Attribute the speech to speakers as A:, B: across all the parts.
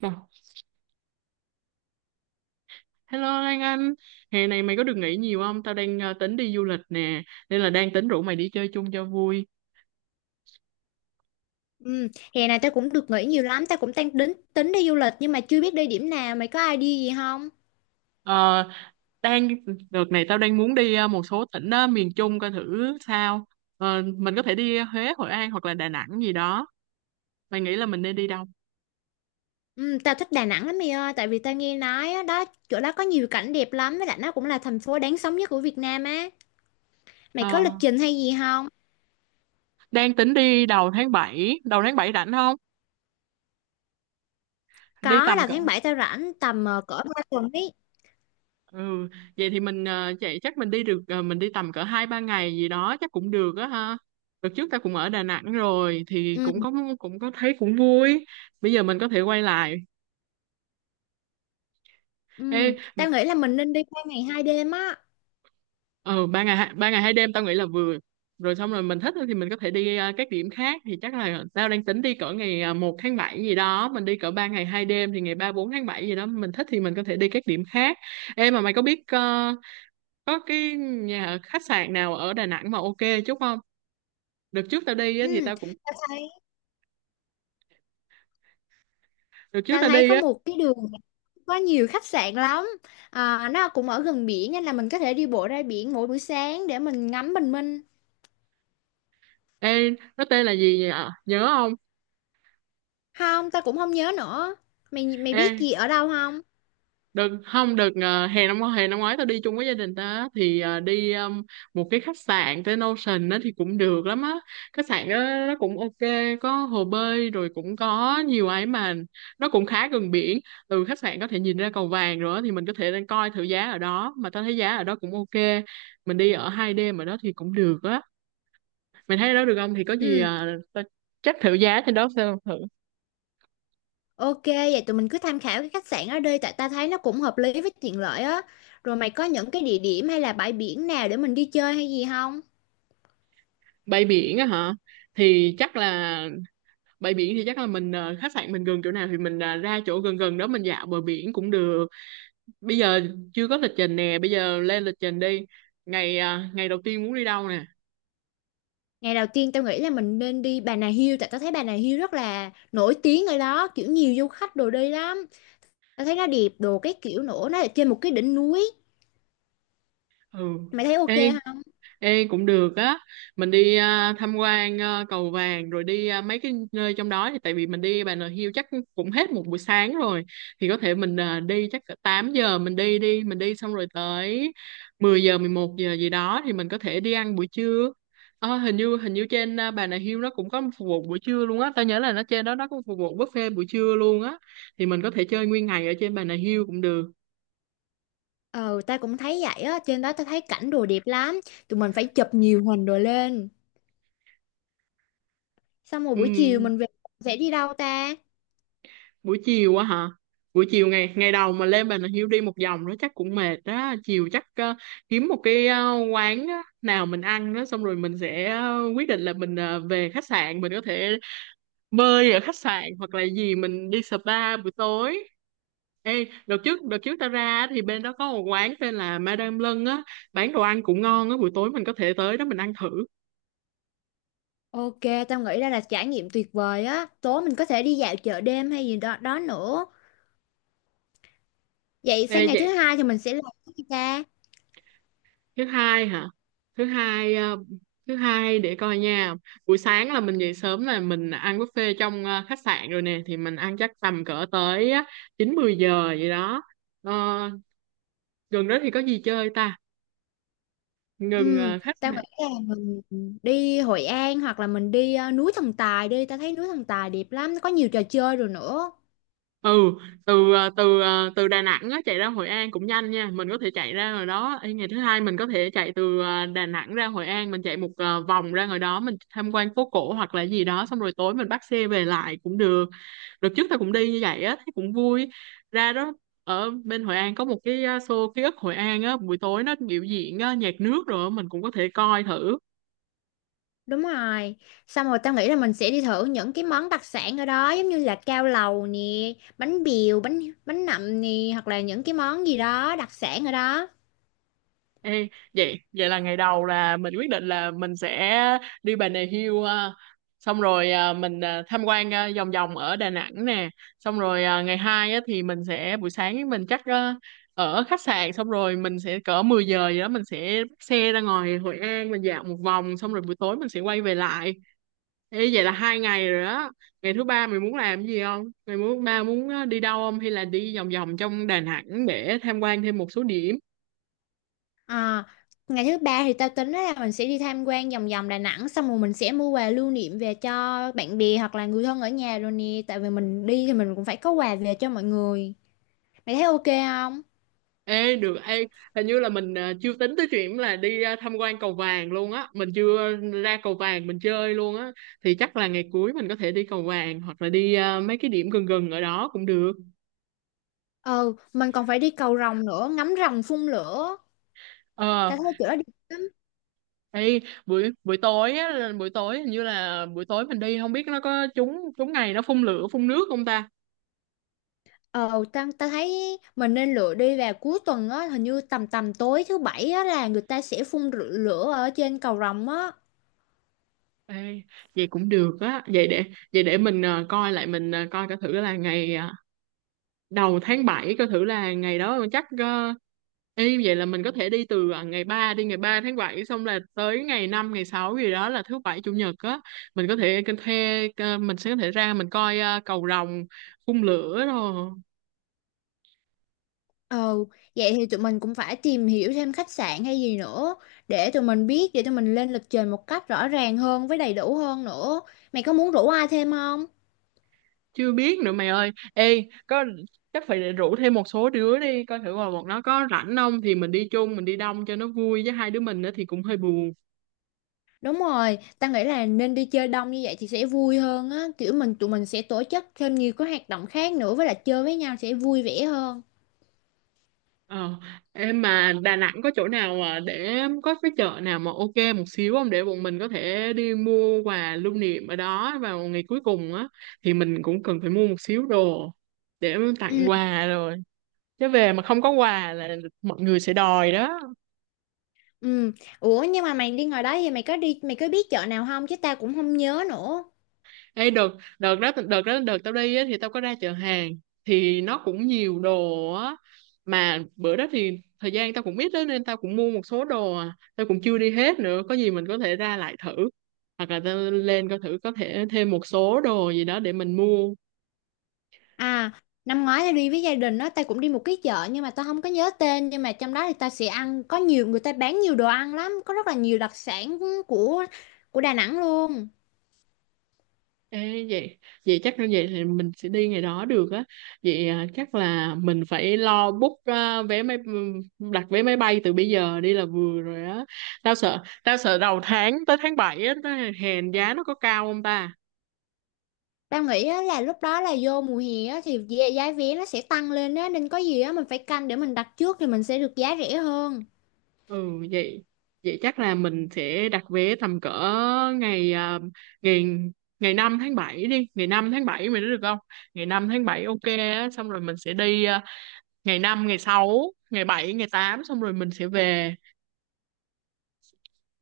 A: Bảo, hello Lan Anh, hè này mày có được nghỉ nhiều không? Tao đang tính đi du lịch nè, nên là đang tính rủ mày đi chơi chung cho vui.
B: Ừ, hè này tao cũng được nghỉ nhiều lắm, tao cũng đang tính tính đi du lịch nhưng mà chưa biết đi điểm nào, mày có idea gì không?
A: Ờ, đang Đợt này tao đang muốn đi một số tỉnh miền Trung coi thử sao. Mình có thể đi Huế, Hội An hoặc là Đà Nẵng gì đó. Mày nghĩ là mình nên đi đâu?
B: Ừ, tao thích Đà Nẵng lắm mày ơi, tại vì tao nghe nói á, đó chỗ đó có nhiều cảnh đẹp lắm với lại nó cũng là thành phố đáng sống nhất của Việt Nam á. Mày
A: Ờ,
B: có lịch trình hay gì không?
A: đang tính đi đầu tháng 7, đầu tháng 7 rảnh không? Đi
B: Có
A: tầm
B: là
A: cỡ
B: tháng 7 tao rảnh tầm cỡ 3 tuần ấy.
A: Ừ, vậy thì mình chạy, chắc mình đi được, mình đi tầm cỡ 2 3 ngày gì đó chắc cũng được á ha. Đợt trước ta cũng ở Đà Nẵng rồi thì
B: Ừ,
A: cũng có thấy cũng vui. Bây giờ mình có thể quay lại. Ê,
B: ừ, tao nghĩ là mình nên đi qua ngày 2 đêm á.
A: ừ, ba ngày hai đêm tao nghĩ là vừa rồi. Xong rồi mình thích thì mình có thể đi các điểm khác. Thì chắc là tao đang tính đi cỡ ngày 1 tháng 7 gì đó, mình đi cỡ 3 ngày 2 đêm thì ngày 3 4 tháng 7 gì đó mình thích thì mình có thể đi các điểm khác. Em mà mày có biết có cái nhà khách sạn nào ở Đà Nẵng mà ok chút không? đợt trước tao đi á, thì
B: Ừ,
A: tao cũng
B: tao thấy
A: Đợt trước
B: tao
A: tao
B: thấy
A: đi
B: có
A: á.
B: một cái đường có nhiều khách sạn lắm, à, nó cũng ở gần biển nên là mình có thể đi bộ ra biển mỗi buổi sáng để mình ngắm bình minh.
A: Ê, nó tên là gì vậy, ạ nhớ không?
B: Không, tao cũng không nhớ nữa. Mày mày
A: Ê,
B: biết gì ở đâu không?
A: đừng không được. Ờ, Hè năm ngoái tao đi chung với gia đình tao á, thì đi một cái khách sạn tên Ocean đó thì cũng được lắm á. Khách sạn đó nó cũng ok, có hồ bơi rồi cũng có nhiều ấy mà. Nó cũng khá gần biển, từ khách sạn có thể nhìn ra cầu vàng rồi á. Thì mình có thể đang coi thử giá ở đó, mà tao thấy giá ở đó cũng ok. Mình đi ở 2 đêm ở đó thì cũng được á. Mày thấy đó được không thì có gì
B: Ừ,
A: tao chắc thử giá trên đó xem thử.
B: ok vậy tụi mình cứ tham khảo cái khách sạn ở đây tại ta thấy nó cũng hợp lý với tiện lợi á. Rồi mày có những cái địa điểm hay là bãi biển nào để mình đi chơi hay gì không?
A: Bay biển á hả? Thì chắc là bãi biển thì chắc là mình, khách sạn mình gần chỗ nào thì mình ra chỗ gần gần đó mình dạo bờ biển cũng được. Bây giờ chưa có lịch trình nè, bây giờ lên lịch trình đi. Ngày ngày đầu tiên muốn đi đâu nè?
B: Ngày đầu tiên tao nghĩ là mình nên đi Bà Nà Hills, tại tao thấy Bà Nà Hills rất là nổi tiếng, ở đó kiểu nhiều du khách đồ đi lắm. Tao thấy nó đẹp đồ, cái kiểu nữa nó ở trên một cái đỉnh núi.
A: Ừ.
B: Mày thấy ok?
A: Ê, ê cũng được á, mình đi tham quan cầu vàng rồi đi mấy cái nơi trong đó. Thì tại vì mình đi Bà Nà Hills chắc cũng hết một buổi sáng rồi. Thì có thể mình đi chắc cỡ 8 giờ mình đi đi, mình đi xong rồi tới 10 giờ 11 giờ gì đó thì mình có thể đi ăn buổi trưa. Ờ, hình như trên Bà Nà Hills nó cũng có phục vụ buổi trưa luôn á, tao nhớ là nó trên đó nó cũng phục vụ buffet buổi trưa luôn á. Thì mình có thể chơi nguyên ngày ở trên Bà Nà Hills cũng được.
B: Ờ, ta cũng thấy vậy á, trên đó ta thấy cảnh đồ đẹp lắm. Tụi mình phải chụp nhiều hình đồ lên. Xong rồi buổi chiều
A: Ừ.
B: mình về sẽ đi đâu ta?
A: Buổi chiều á hả? Buổi chiều ngày ngày đầu mà lên Bà Nà Hills đi một vòng nó chắc cũng mệt đó. Chiều chắc kiếm một cái quán á nào mình ăn đó, xong rồi mình sẽ quyết định là mình về khách sạn. Mình có thể bơi ở khách sạn hoặc là gì, mình đi spa buổi tối. Ê, đợt trước tao ra á, thì bên đó có một quán tên là Madame Lân á, bán đồ ăn cũng ngon á. Buổi tối mình có thể tới đó mình ăn thử.
B: Ok, tao nghĩ đây là trải nghiệm tuyệt vời á. Tối mình có thể đi dạo chợ đêm hay gì đó đó nữa. Vậy sang
A: Ê,
B: ngày thứ
A: vậy
B: hai thì mình sẽ làm cái gì ta?
A: thứ hai hả? Thứ hai thứ hai để coi nha. Buổi sáng là mình dậy sớm là mình ăn buffet trong khách sạn rồi nè, thì mình ăn chắc tầm cỡ tới 9 10 giờ vậy đó. Ờ, gần đó thì có gì chơi ta? Gần
B: Ừ,
A: khách
B: tao
A: sạn.
B: nghĩ là mình đi Hội An hoặc là mình đi núi Thần Tài đi. Tao thấy núi Thần Tài đẹp lắm, có nhiều trò chơi rồi nữa.
A: Ừ, từ từ Đà Nẵng á, chạy ra Hội An cũng nhanh nha, mình có thể chạy ra rồi đó. Ê, ngày thứ hai mình có thể chạy từ Đà Nẵng ra Hội An, mình chạy một vòng ra ngoài đó, mình tham quan phố cổ hoặc là gì đó, xong rồi tối mình bắt xe về lại cũng được. Đợt trước tao cũng đi như vậy á, thấy cũng vui. Ra đó ở bên Hội An có một cái show ký ức Hội An á, buổi tối nó biểu diễn nhạc nước rồi á, mình cũng có thể coi thử.
B: Đúng rồi. Xong rồi tao nghĩ là mình sẽ đi thử những cái món đặc sản ở đó giống như là cao lầu nè, bánh bèo, bánh bánh nậm nè hoặc là những cái món gì đó đặc sản ở đó.
A: Ê, vậy vậy là ngày đầu là mình quyết định là mình sẽ đi Bà Nà Hills, xong rồi mình tham quan vòng vòng ở Đà Nẵng nè. Xong rồi ngày hai á thì mình sẽ buổi sáng mình chắc ở khách sạn, xong rồi mình sẽ cỡ 10 giờ gì đó mình sẽ bắt xe ra ngoài Hội An mình dạo một vòng, xong rồi buổi tối mình sẽ quay về lại. Ê, vậy là 2 ngày rồi đó. Ngày thứ ba mày muốn làm cái gì không? Ngày thứ ba muốn đi đâu không? Hay là đi vòng vòng trong Đà Nẵng để tham quan thêm một số điểm?
B: Ờ, ngày thứ ba thì tao tính là mình sẽ đi tham quan vòng vòng Đà Nẵng xong rồi mình sẽ mua quà lưu niệm về cho bạn bè hoặc là người thân ở nhà rồi nè, tại vì mình đi thì mình cũng phải có quà về cho mọi người. Mày thấy ok không?
A: Ê, được. Ê, hình như là mình chưa tính tới chuyện là đi tham quan cầu vàng luôn á. Mình chưa ra cầu vàng mình chơi luôn á. Thì chắc là ngày cuối mình có thể đi cầu vàng hoặc là đi mấy cái điểm gần gần ở đó cũng được.
B: Ừ, mình còn phải đi cầu rồng nữa, ngắm rồng phun lửa. Tao
A: Ờ,
B: thấy chỗ đó đẹp.
A: ê, buổi buổi tối á, là buổi tối hình như là buổi tối mình đi không biết nó có trúng, trúng ngày nó phun lửa phun nước không ta?
B: Ờ, ta thấy mình nên lựa đi vào cuối tuần á, hình như tầm tầm tối thứ bảy á là người ta sẽ lửa ở trên cầu rồng á.
A: Ê, vậy cũng được á. Vậy để mình coi lại, mình coi coi thử là ngày đầu tháng 7, coi thử là ngày đó chắc y vậy là mình có thể đi từ ngày ba, đi ngày 3 tháng 7, xong là tới ngày 5 ngày 6 gì đó là thứ bảy chủ nhật á. Mình có thể cái thuê mình sẽ có thể ra mình coi cầu rồng phun lửa rồi.
B: Ờ, vậy thì tụi mình cũng phải tìm hiểu thêm khách sạn hay gì nữa để tụi mình biết, để tụi mình lên lịch trình một cách rõ ràng hơn với đầy đủ hơn nữa. Mày có muốn rủ ai thêm không?
A: Chưa biết nữa mày ơi. Ê, có, chắc phải rủ thêm một số đứa đi coi thử, mà một nó có rảnh không thì mình đi chung, mình đi đông cho nó vui, với hai đứa mình nữa thì cũng hơi buồn.
B: Đúng rồi, ta nghĩ là nên đi chơi đông như vậy thì sẽ vui hơn á, kiểu mình tụi mình sẽ tổ chức thêm nhiều cái hoạt động khác nữa với lại chơi với nhau sẽ vui vẻ hơn.
A: Ờ, em mà Đà Nẵng có chỗ nào mà để có cái chợ nào mà ok một xíu không, để bọn mình có thể đi mua quà lưu niệm ở đó vào ngày cuối cùng á. Thì mình cũng cần phải mua một xíu đồ để tặng
B: Ừ.
A: quà rồi, chứ về mà không có quà là mọi người sẽ đòi đó.
B: Ừ. Ủa nhưng mà mày đi ngoài đó thì mày có đi mày có biết chợ nào không, chứ tao cũng không nhớ nữa.
A: Ê, đợt, đợt đó đợt đó đợt tao đi á, thì tao có ra chợ hàng thì nó cũng nhiều đồ á. Mà bữa đó thì thời gian tao cũng ít đó nên tao cũng mua một số đồ. Tao cũng chưa đi hết nữa, có gì mình có thể ra lại thử, hoặc là tao lên coi thử có thể thêm một số đồ gì đó để mình mua.
B: À, năm ngoái tao đi với gia đình đó, tao cũng đi một cái chợ nhưng mà tao không có nhớ tên, nhưng mà trong đó thì tao sẽ ăn, có nhiều người ta bán nhiều đồ ăn lắm, có rất là nhiều đặc sản của của Đà Nẵng luôn.
A: Ê, vậy vậy chắc như vậy thì mình sẽ đi ngày đó được á. Vậy chắc là mình phải lo book vé máy, đặt vé máy bay từ bây giờ đi là vừa rồi á. Tao sợ đầu tháng tới tháng 7 á, tới hèn giá nó có cao không ta?
B: Tao nghĩ á, là lúc đó là vô mùa hè á, thì giá giá vé nó sẽ tăng lên á, nên có gì á mình phải canh để mình đặt trước thì mình sẽ được giá rẻ hơn.
A: Ừ, vậy vậy chắc là mình sẽ đặt vé tầm cỡ ngày à, ngày ngày 5 tháng 7, đi ngày 5 tháng 7 mày nói được không? Ngày 5 tháng 7 ok á, xong rồi mình sẽ đi ngày 5 ngày 6 ngày 7 ngày 8, xong rồi mình sẽ về.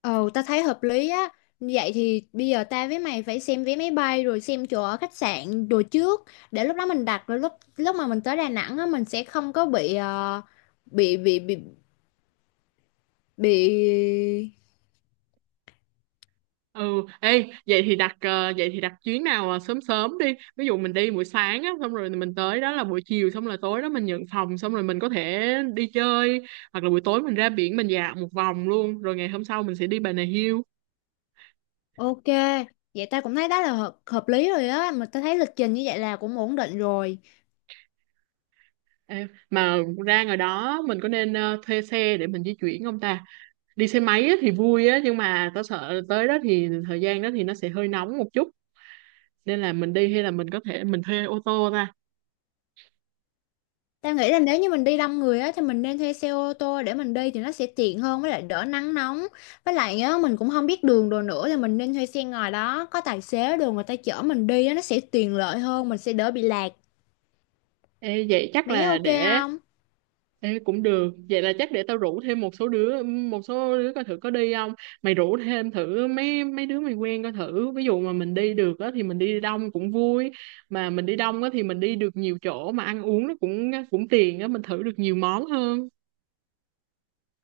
B: Ồ, ta thấy hợp lý á. Vậy thì bây giờ ta với mày phải xem vé máy bay rồi xem chỗ ở khách sạn đồ trước để lúc đó mình đặt, rồi lúc lúc mà mình tới Đà Nẵng á mình sẽ không có bị bị bị bị bị
A: Ừ, ê, vậy thì đặt vậy thì đặt chuyến nào sớm sớm đi. Ví dụ mình đi buổi sáng á, xong rồi mình tới đó là buổi chiều, xong là tối đó mình nhận phòng, xong rồi mình có thể đi chơi, hoặc là buổi tối mình ra biển mình dạo một vòng luôn, rồi ngày hôm sau mình sẽ đi Bà Nà Hills.
B: ok. Vậy ta cũng thấy đó là hợp lý rồi á, mà ta thấy lịch trình như vậy là cũng ổn định rồi.
A: Ê, mà ra ngoài đó mình có nên thuê xe để mình di chuyển không ta? Đi xe máy á thì vui á, nhưng mà tao sợ tới đó thì thời gian đó thì nó sẽ hơi nóng một chút, nên là mình đi hay là mình có thể mình thuê ô tô ta?
B: Tao nghĩ là nếu như mình đi đông người á thì mình nên thuê xe ô tô để mình đi thì nó sẽ tiện hơn với lại đỡ nắng nóng. Với lại á mình cũng không biết đường đồ nữa thì mình nên thuê xe ngoài đó, có tài xế đường người ta chở mình đi á, nó sẽ tiện lợi hơn, mình sẽ đỡ bị lạc.
A: Ê, vậy chắc
B: Mày thấy
A: là
B: ok
A: để.
B: không?
A: Ê, cũng được, vậy là chắc để tao rủ thêm một số đứa, coi thử có đi không. Mày rủ thêm thử mấy mấy đứa mày quen coi thử, ví dụ mà mình đi được á thì mình đi đông cũng vui. Mà mình đi đông á thì mình đi được nhiều chỗ, mà ăn uống nó cũng cũng tiền á, mình thử được nhiều món hơn.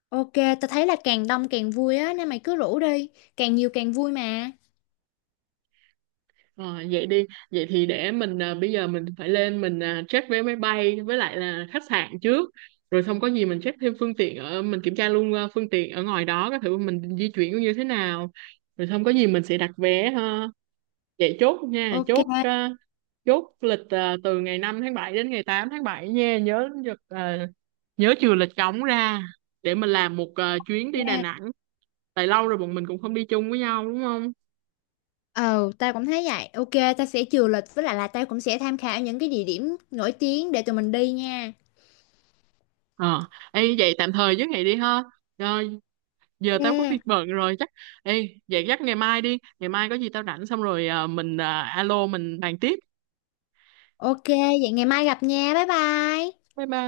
B: Ok, tao thấy là càng đông càng vui á nên mày cứ rủ đi, càng nhiều càng vui mà.
A: Ờ, vậy đi, vậy thì để mình bây giờ mình phải lên mình check vé máy bay với lại là khách sạn trước, rồi xong có gì mình check thêm phương tiện ở, mình kiểm tra luôn phương tiện ở ngoài đó coi thử mình di chuyển như thế nào, rồi xong có gì mình sẽ đặt vé ha. Vậy chốt nha,
B: Ok.
A: chốt chốt lịch từ ngày 5 tháng 7 đến ngày 8 tháng 7 nha, nhớ giật, nhớ trừ lịch cống ra để mình làm một chuyến đi Đà
B: Nha.
A: Nẵng. Tại lâu rồi bọn mình cũng không đi chung với nhau đúng không?
B: Ờ, tao cũng thấy vậy. Ok, tao sẽ chừa lịch với lại là tao cũng sẽ tham khảo những cái địa điểm nổi tiếng để tụi mình đi nha.
A: Ờ, ê, vậy tạm thời với ngày đi ha. Ờ, giờ tao có
B: Ok,
A: việc bận rồi chắc. Ê, vậy chắc ngày mai đi, ngày mai có gì tao rảnh, xong rồi mình alo mình bàn tiếp.
B: ok, vậy ngày mai gặp nha. Bye bye.
A: Bye bye.